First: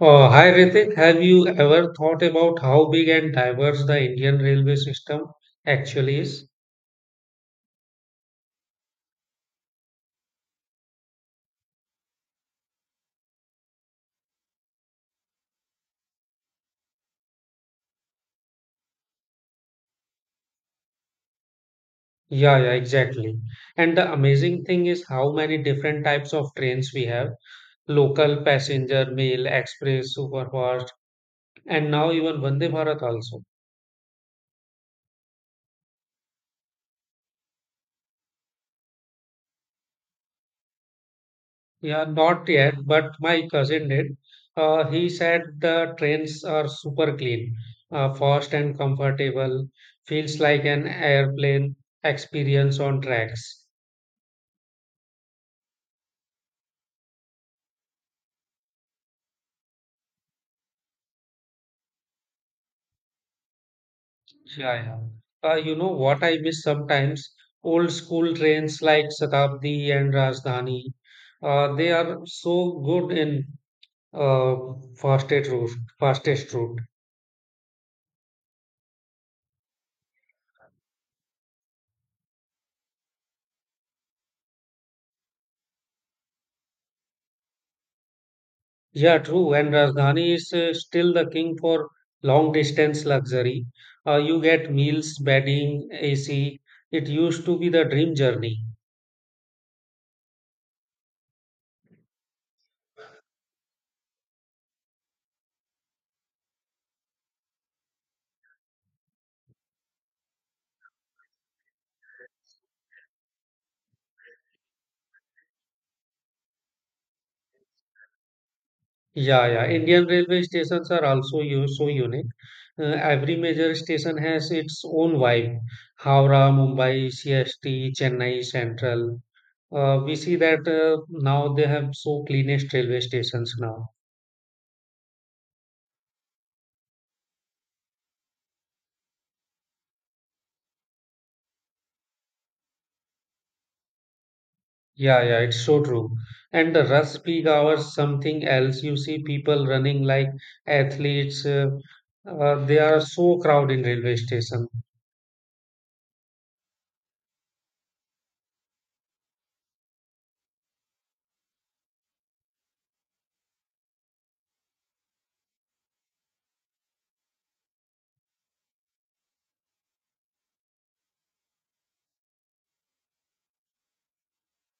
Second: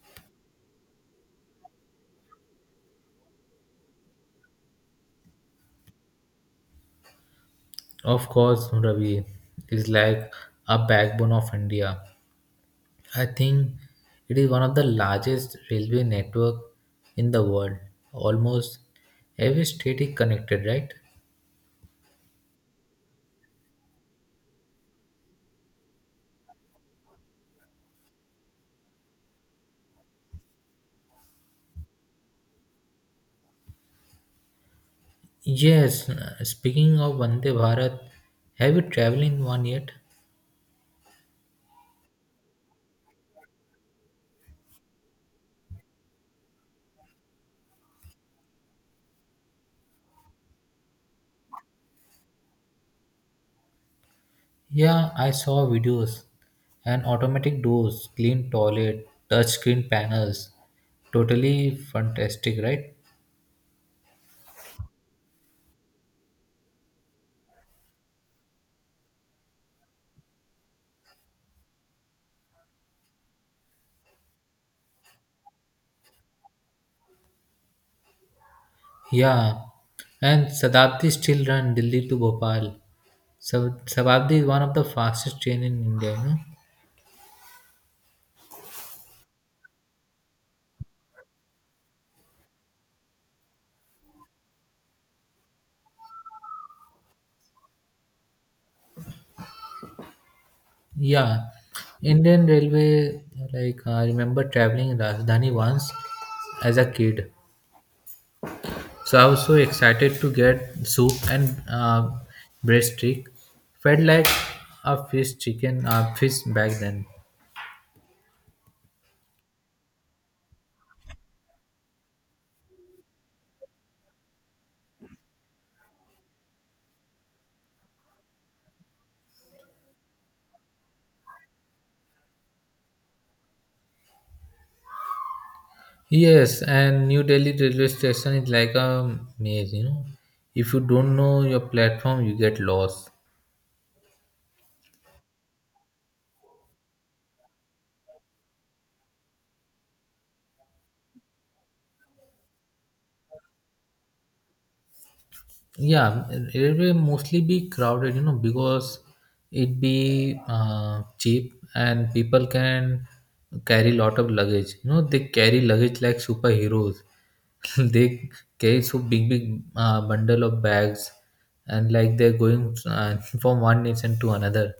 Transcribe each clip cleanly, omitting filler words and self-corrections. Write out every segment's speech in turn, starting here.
Hi Ritik, have you ever thought about how big and diverse the Indian railway system actually is? Of course, Ravi is like a backbone of India. I think it is one of the largest railway network in the world. Almost every state is connected, right? Yeah, yeah, exactly. And the amazing thing is how many different types of trains we have: local, passenger, mail, express, superfast, and now even Vande Bharat also. Yes. Speaking of Vande Bharat, have you traveled in one yet? Yeah, not yet, but my cousin did. He said the trains are super clean, fast and comfortable, feels like an airplane experience on tracks. Yeah, I saw videos and automatic doors, clean toilet, touch screen panels. Totally fantastic, right? Yeah, yeah. You know what I miss sometimes? Old school trains like Shatabdi and Rajdhani. They are so good in uh, fastest route, fastest route. Yeah, and Satabdi still run Delhi to Bhopal. Satabdi is one of the fastest train in India, you know. Yeah, true. And Rajdhani is still the king for long distance luxury. You get meals, bedding, AC. It used to be the dream journey. Yeah, Indian Railway. Like I remember traveling in Rajdhani once as a kid. So I was so excited to get soup and breaststick. Felt like a fish chicken, fish back then. Yeah, yeah. Indian railway stations are also so unique. Every major station has its own vibe. Howrah, Mumbai, CST, Chennai Central. We see that now they have so cleanest railway stations now. Yes, and New Delhi railway station is like a maze. You know, if you don't know your platform, you get lost. Yeah, yeah, it's so true. And the rush peak hours, something else. You see people running like athletes. They are so crowded in railway station. Yeah, it will mostly be crowded, you know, because it be cheap and people can carry lot of luggage. You know, they carry luggage like superheroes. They carry so big, big bundle of bags, and like they're going from one nation to another.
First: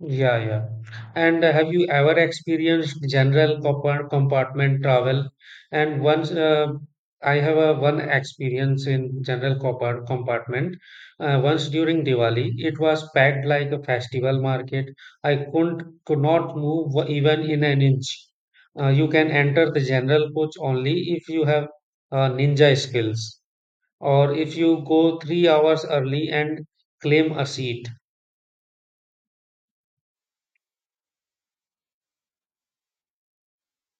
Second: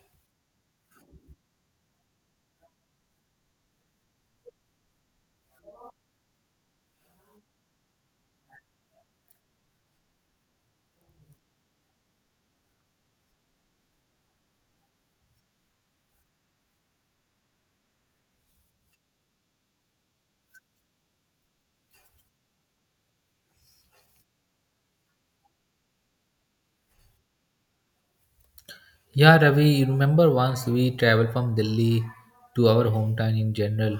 Yeah, yeah. And have you ever experienced general compartment travel? And once I have a one experience in general compartment. Once during Diwali, it was packed like a festival market. I couldn't could not move even in an inch. You can enter the general coach only if you have ninja skills, or if you go 3 hours early and claim a seat. Yeah, Ravi, you remember once we traveled from Delhi to our hometown in general,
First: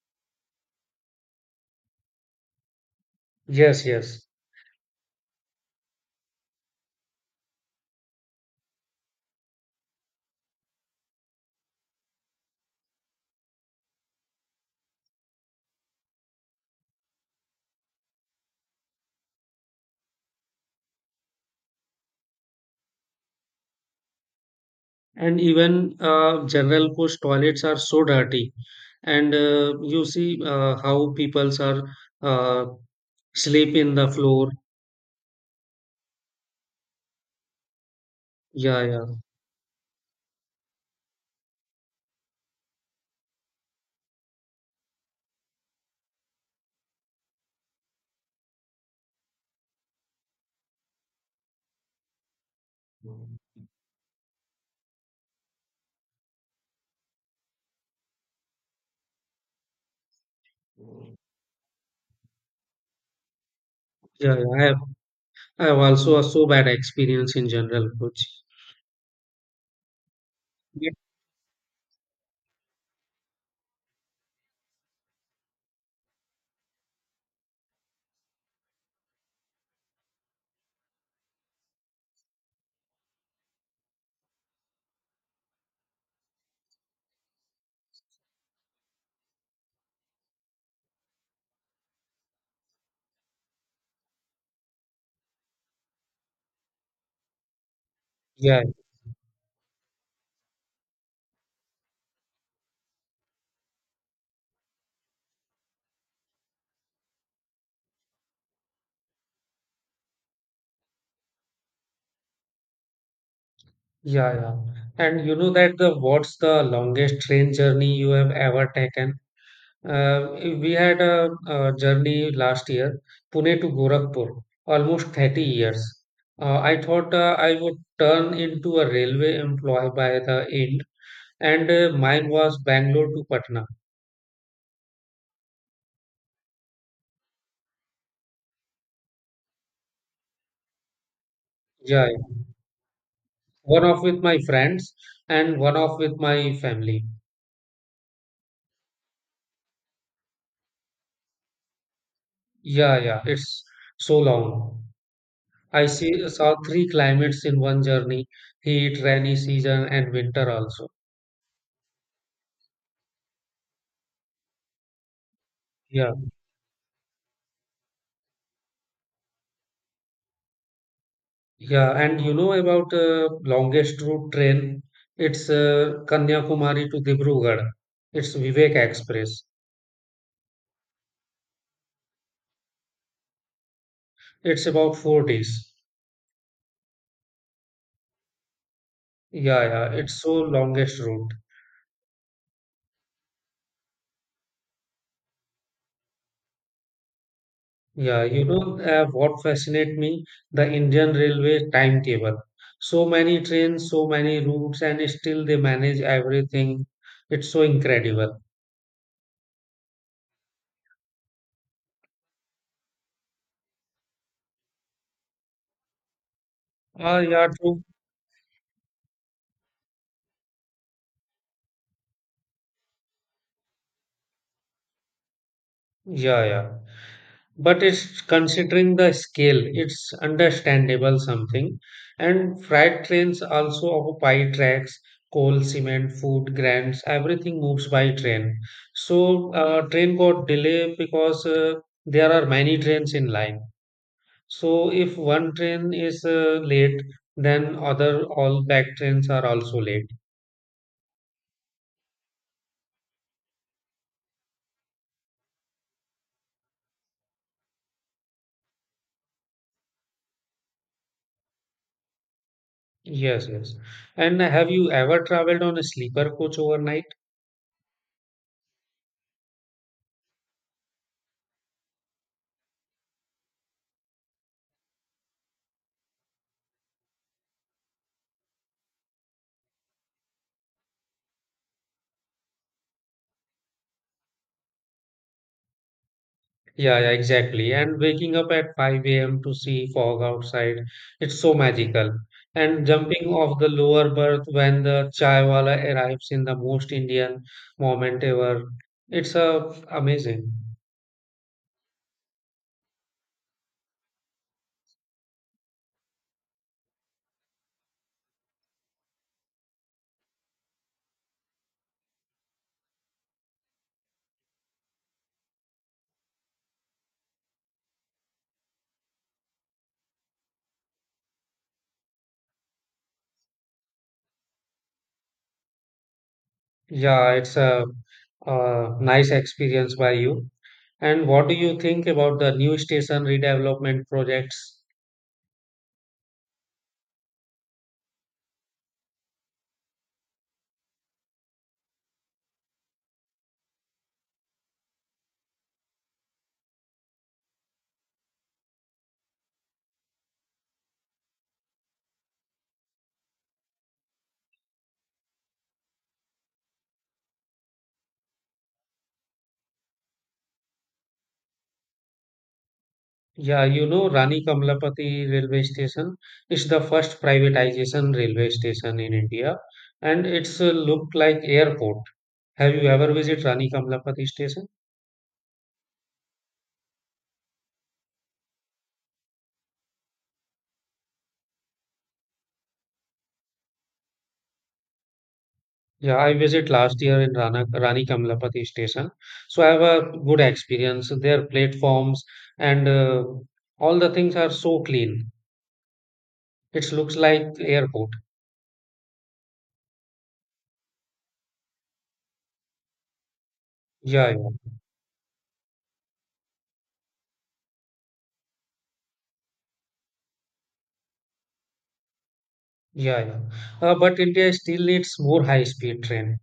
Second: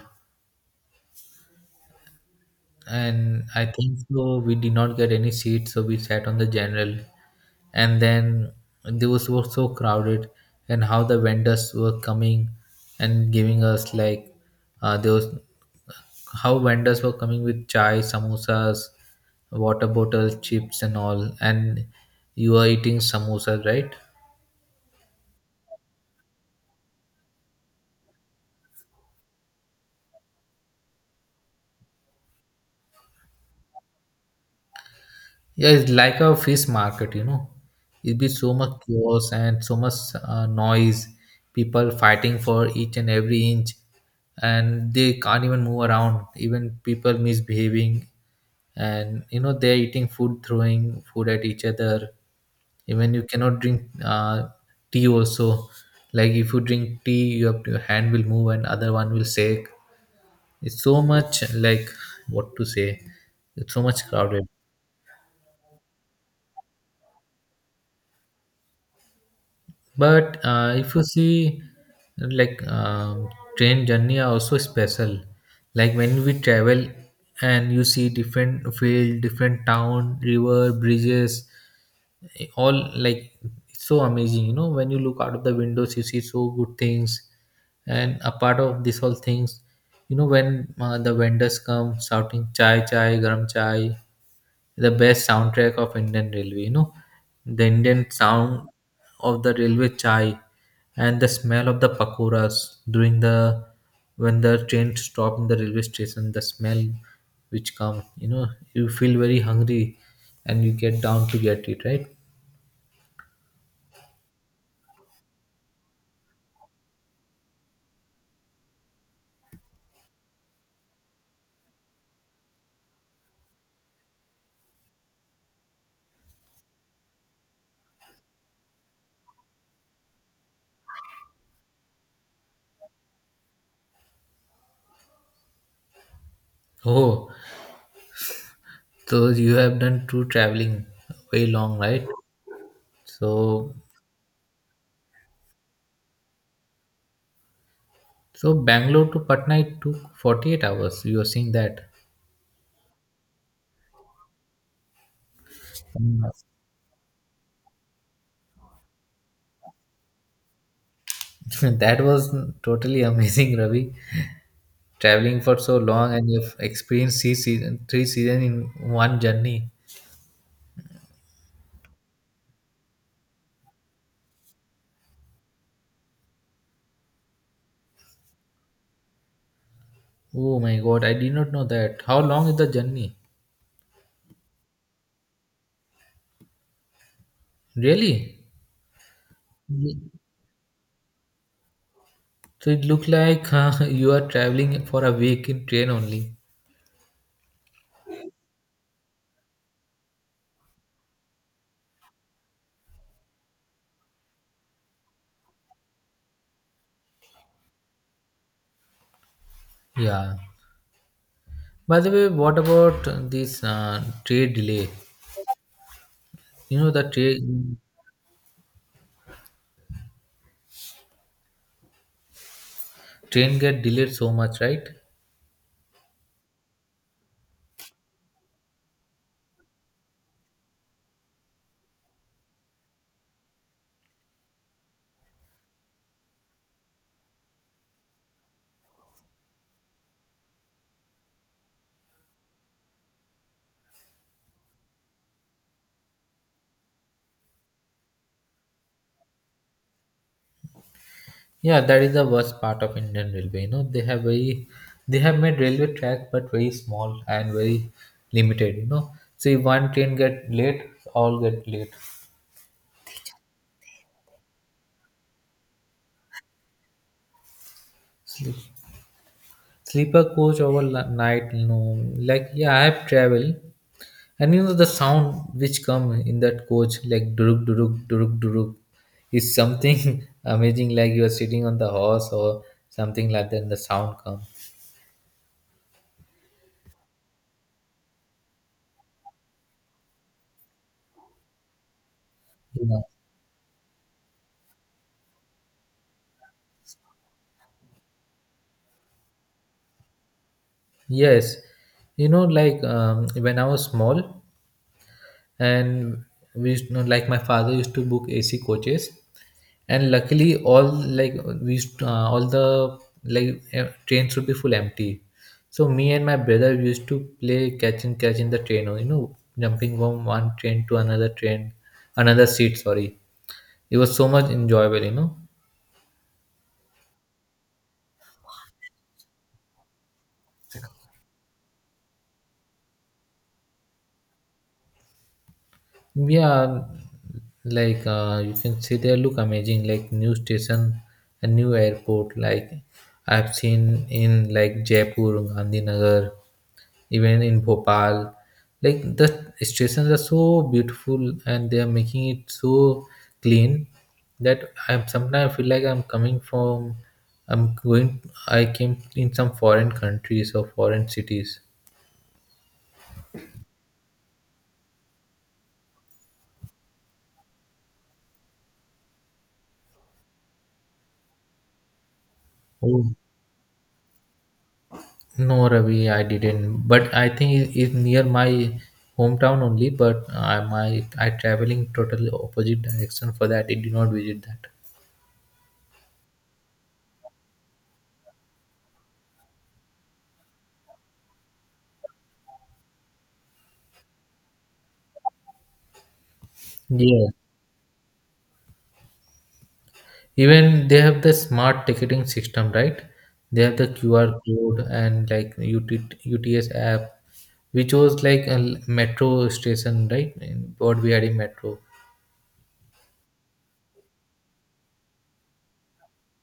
and I Yes, think yes. so. We did not get any seats, so we sat on the general, and then they was were so crowded, and how the vendors were coming and giving us like there was how vendors were coming with chai, samosas, water bottle, chips, and all, and you are eating samosas, right? And even general push toilets are so dirty, and you see how peoples are uh, sleep in the floor. Yeah, it's like a fish market, you know. It'd be so much Yeah, yeah, chaos and so much noise, people fighting for each and every inch, and they can't even move around. Even people misbehaving, and you know they're eating food, throwing food at each other. Even you cannot drink tea also. Like if you drink tea, you have to, your hand will move and other one will shake. It's so much like what to say. It's so much yeah, yeah. crowded. I have also a so bad experience in general coach. But Yeah, if you see, like train journey are also special. Like when we travel and you see different field, different town, river, bridges, all like it's so amazing. You know, when you look out of the windows, you see so good things. And a part of this all things, you know, when the vendors come shouting chai chai, garam chai, the best soundtrack of Indian Railway. You know, the Indian yeah, sound of the railway chai and the smell of the pakoras during the when the train stop in the railway station. The smell which come, you know, you feel very hungry and you get down to get it, right? yeah, yeah. And you know that the what's the longest train journey you have ever taken? We had a, journey last year, Pune to Gorakhpur, almost 30 years. I thought I would turn into a railway employee by the end, and mine was Bangalore to Patna. Oh, so you have done two traveling way long, right? Yeah, yeah. So, One off with my friends and one off with my family. so Bangalore to Patna it took 48 hours. You are seeing that. Yeah, yeah, it's so long. Saw three climates in one journey: heat, rainy season, and winter also. That was totally amazing, Ravi. Traveling for so long Yeah. and you've experienced three season in one journey. Yeah, and you know about longest route train? It's Kanyakumari to Dibrugarh. It's Vivek Express. Oh my god, I did not know that. How long is the journey? It's about 4 days. Really? Yeah, yeah, Ye- it's so longest route. So it looked like you are traveling for a week in train only. Yeah, you know what fascinates me? The Indian Railway timetable. So many trains, so many routes, and still they manage everything. It's so incredible. Yeah. By the way, what about this train delay? You know the Ah, yeah, train true. train get delayed so much, right? Yeah, yeah. But it's considering the scale it's understandable something, and freight trains also occupy tracks. Coal, cement, food grants, everything moves by train. So train got delay because there are many trains in line, so if one train is late, then other all back trains are also late. Yeah, that is the worst part of Indian railway. You know, they have made railway track but very small and very limited. You know, so if one train get late, all get late. Yes, yes. And have you ever traveled on a sleeper coach overnight? Sleeper coach over night. You know, like yeah, I have traveled, and you know the sound which come in that coach like duruk duruk duruk duruk is something amazing. Like you are sitting on the horse or something like that, and the sound come. Yeah, yeah, exactly. And waking up at 5 a.m. to see fog outside, it's so magical. And You know, jumping off the lower berth when the chai wala arrives in the most Indian moment ever, it's a amazing. yes, you know like when I was small, and we used to, like my father used to book AC coaches and luckily all like we used to, all the like em- trains would be full empty, so me and my brother we used to play catch and catch in the train, or you know, jumping from one train to another train another seat, sorry. It was so much enjoyable, you know. Yeah, it's a, nice experience by you. And what do you think about the new station redevelopment projects? Yeah, like you can see they look amazing, like new station, a new airport. Like I've seen in like Jaipur, Gandhinagar, even in Bhopal. Like the stations are so beautiful and they are making it so clean that I'm sometimes I feel like I'm coming from I'm going I came in some foreign countries or foreign cities. Yeah, you know, Rani Kamlapati railway station is the first privatization railway station in India, and it's look like airport. Have you Oh. ever visited Rani Kamlapati station? No, Ravi, I didn't. But I think it is near my hometown only. But I traveling totally opposite direction for that. I did not visit that. Yeah, I visit last year in Rani Kamlapati station, so I have a good experience. Their platforms and all the things are so clean. It looks Yes. like airport. Even they have the smart ticketing system, right? They have the Yeah, QR yeah, code and like UT, UTS app. We chose like a metro station, right? What we had in metro. yeah, yeah. But India still needs more high-speed train.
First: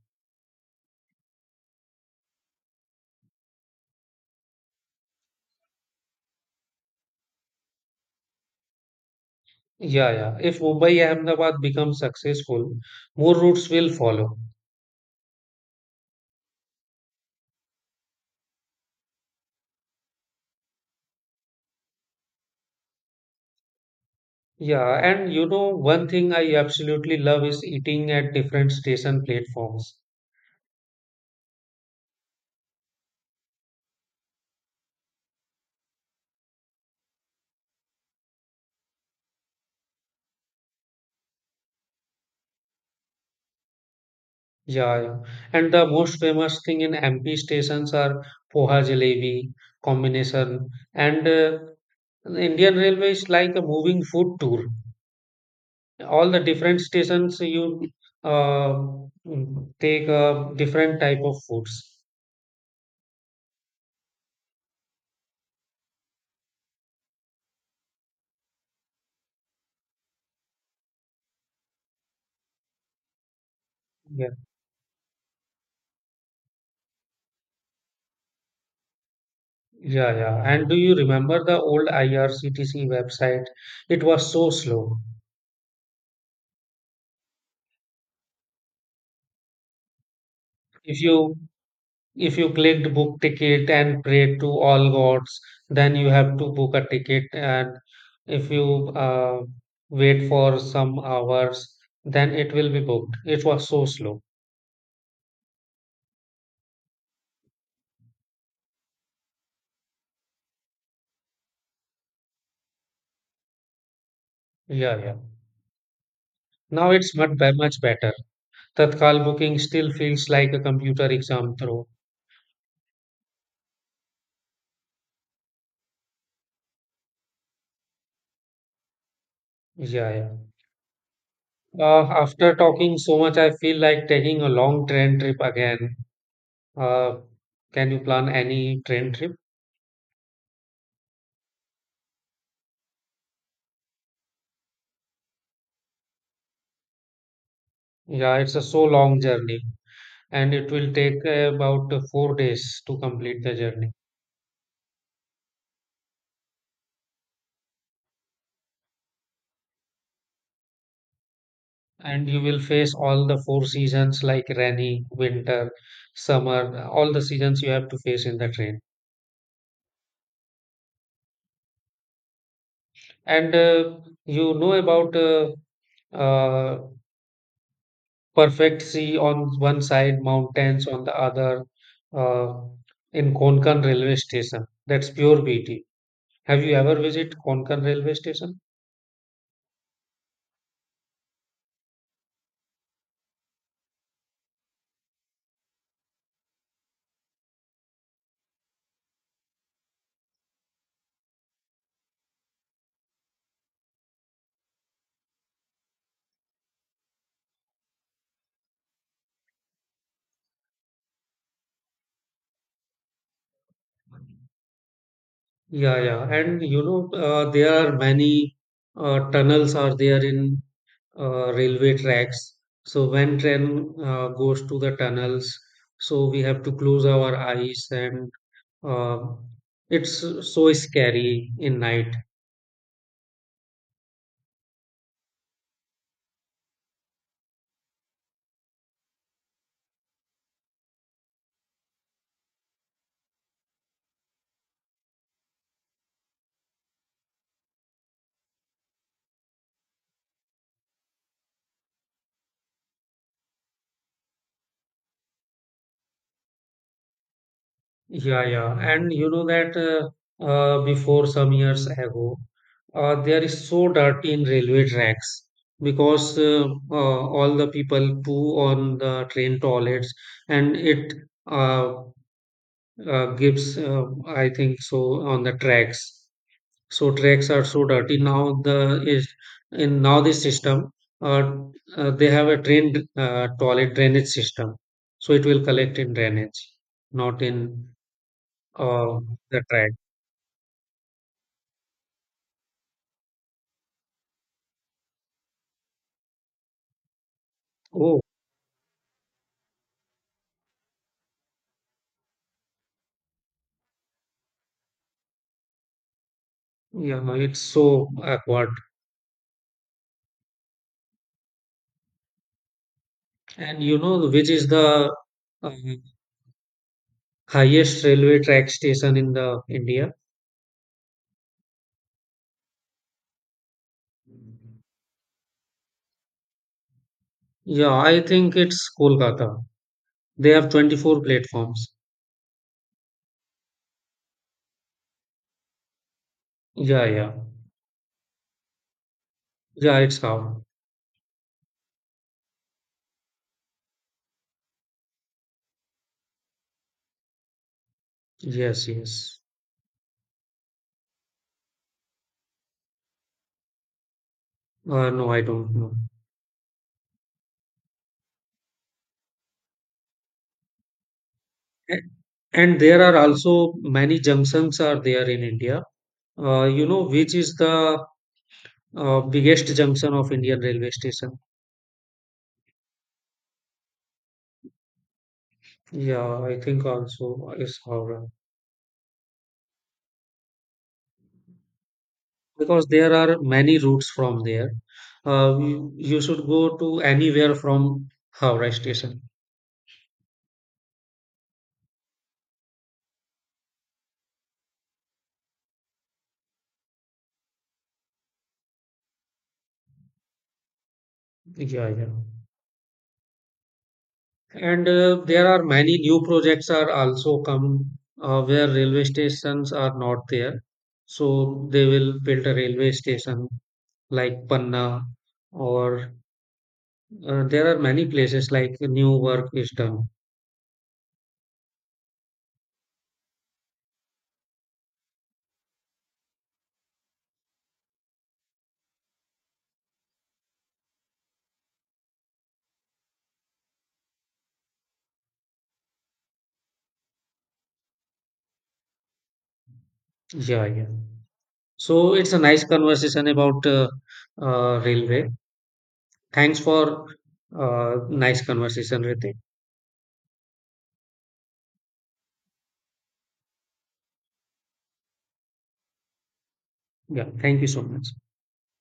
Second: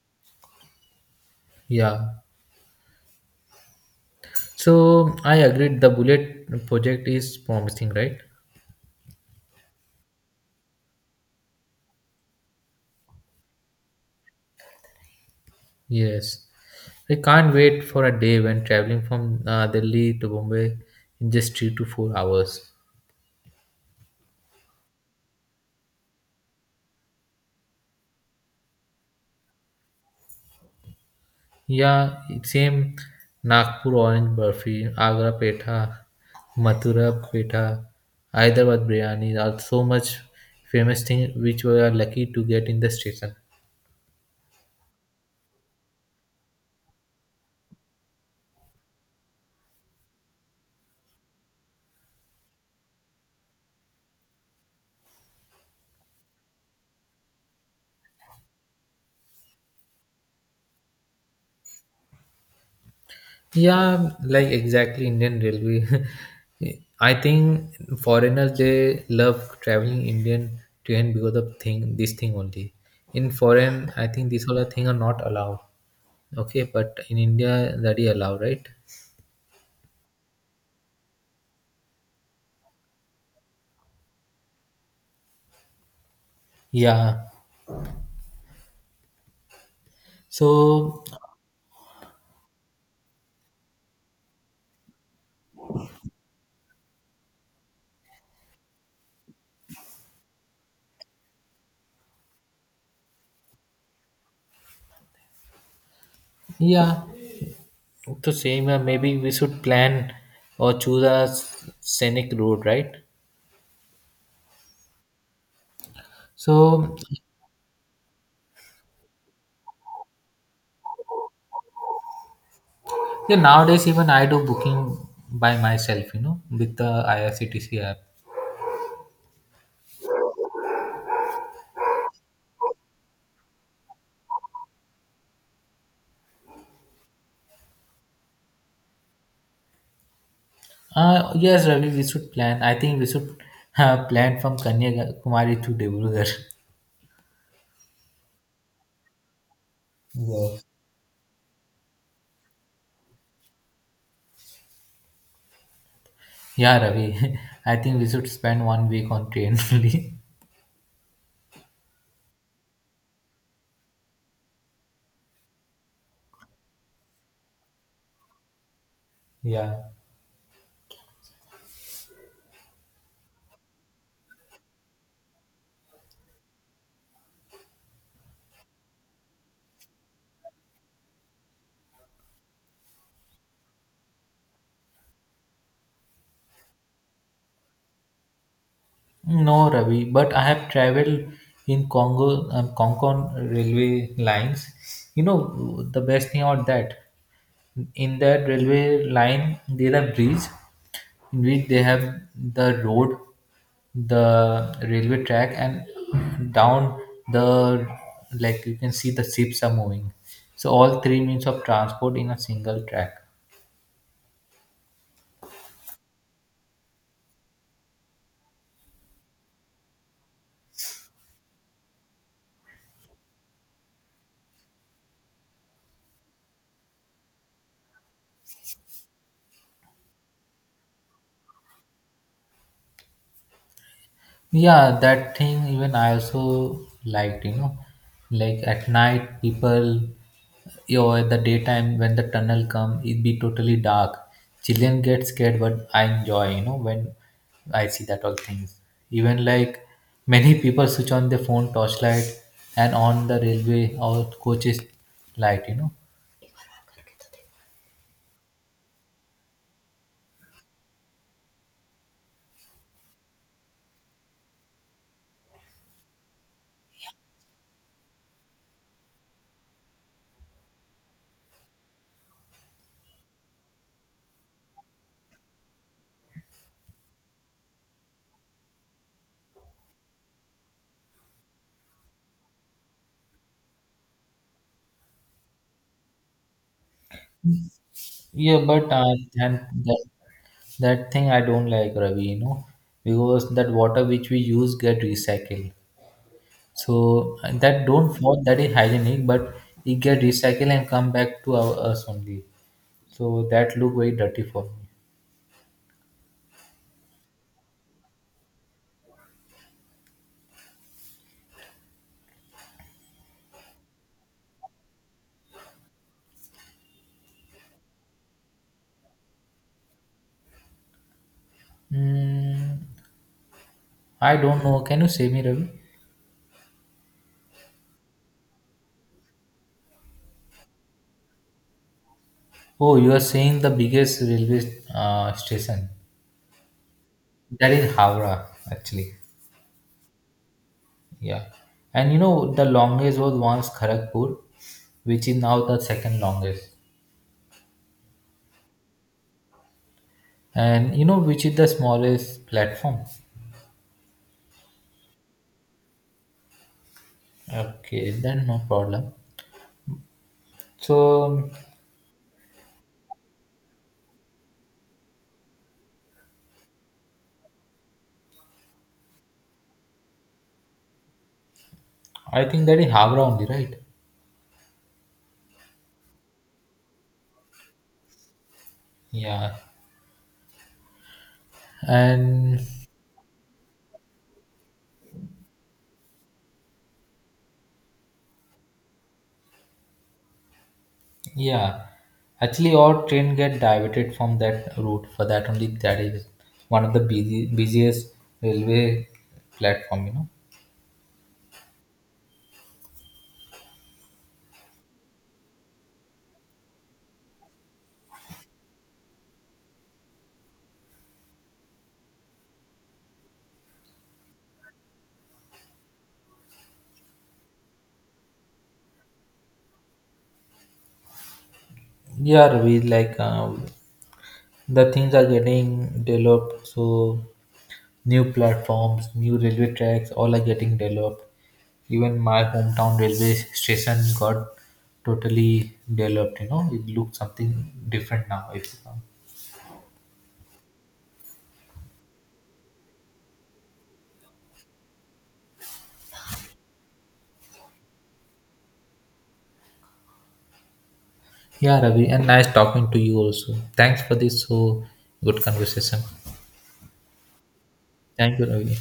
Yeah. So I agreed the bullet project is promising, right? Yeah, yeah. If Mumbai Ahmedabad becomes successful, more routes will follow. Yes. I can't wait for a day when traveling from Delhi to Bombay in just 3 to 4 hours. Yeah, and you know, one thing I absolutely love is eating at different station platforms. Yeah, same. Nagpur orange burfi, Agra petha, Mathura petha, Hyderabad biryani are so much famous thing which we are lucky to get in the station. Yeah, yeah. And the most famous thing in MP stations are poha jalebi combination, and Indian Railway is like a moving food tour. All the different stations you uh, take a different type of foods. Yeah, like exactly Indian railway. I think foreigners they love traveling Indian train because of thing only. In foreign, I think these all the thing are not allowed. Okay, but in India that is allowed, right? Yeah, yeah. And do you remember the old IRCTC website? It was so slow. Yeah. If So you if you clicked book ticket and prayed to all gods, then you have to book a ticket. And if you wait for some hours, then it will be booked. It was so slow. yeah, To same, maybe we should plan or choose a scenic road, right? Yeah, yeah. Now So it's much better. Tatkal booking still feels like a computer exam through. yeah, nowadays even I do booking by myself, you know, with the IRCTC app. Yeah, yeah. After talking so much, I feel like taking a long train trip again. Uh, can you plan any train trip? Yes, Ravi, we should plan. I think we should plan from Kanyakumari to Debrugarh. Yeah, it's a so long journey, and Yeah. it will take about 4 days to complete the journey. Yeah, Ravi. I think we should spend one week on train only. And you will face all the four seasons like rainy, winter, summer, all the seasons you have to face in the train. Yeah. And you know about uh, perfect sea on one side, mountains on the other, uh, in Konkan railway station. That's pure beauty. Have you ever visited Konkan railway station? No, Ravi, but I have traveled in Concon railway lines. You know, the best thing about that, in that railway line, there are bridge in which they have the road, the railway track, and down the, like you can see the ships are moving. So all three means of transport in a single track. Yeah, yeah. And you know, there are many tunnels are there in railway tracks. So when train goes to the tunnels, so we have to close our eyes and uh, it's so scary in night. Yeah, that thing even I also liked, you know. Like at night people, you know, at the daytime when the tunnel come it be totally dark. Children get scared but I enjoy, you know, when I see that all things. Even like many people switch on their phone torchlight and on the railway or coaches light, you know. Yeah, yeah. And you know that before some years ago, there is so dirty in railway tracks because all the people poo on the train toilets, and it uh, gives, I think so, on the tracks. So tracks are so dirty now. The is in now this system, uh, they have a train toilet drainage system, so it will collect in drainage, not in Yeah, but uh, and that right. that that thing I don't like, Ravi, you know, because that water which we use get recycled. So and that don't Oh, thought that is hygienic, but it get recycled and come back to us only. So that look very dirty for me. yeah, no, it's so awkward. And you know which is the um, highest railway track station in the India? Mm, I don't know. Can you say me, Ravi? Yeah, I think it's Kolkata. They have 24 platforms. Oh, you are saying the biggest railway station. Yeah, yeah. That is Howrah, actually. Yeah, it's how. Yeah. And you know, the longest was once Kharagpur, which is now the second longest. Yes, yes. And you know, which is the smallest platform. No, I don't know. Okay, then no problem. So A- And there are also many junctions are there in India. You know which is the biggest junction of Indian railway station? I think that is Havra only, right? Yeah, I think also is Howrah. Yeah, and Because there are many routes from there. You should go to anywhere from Howrah station. yeah, actually, our train get diverted from that route for that only. That is one of the busiest railway platform, you know. Yeah, yeah. And there are many new projects are also come where railway stations are not there. So they will build a railway station like Panna, or there are many places like new work is done. Yeah, we like the things are getting developed. So new platforms, new railway tracks, all are getting developed. Even my hometown railway station got totally developed. You know, it looks something different now, if you come. Yeah, yeah. So it's a nice conversation about railway. Thanks for nice conversation, Ritik. Yeah, Ravi, and nice talking to you also. Thanks for this so good conversation. Yeah, thank you so much. Thank you, Ravi.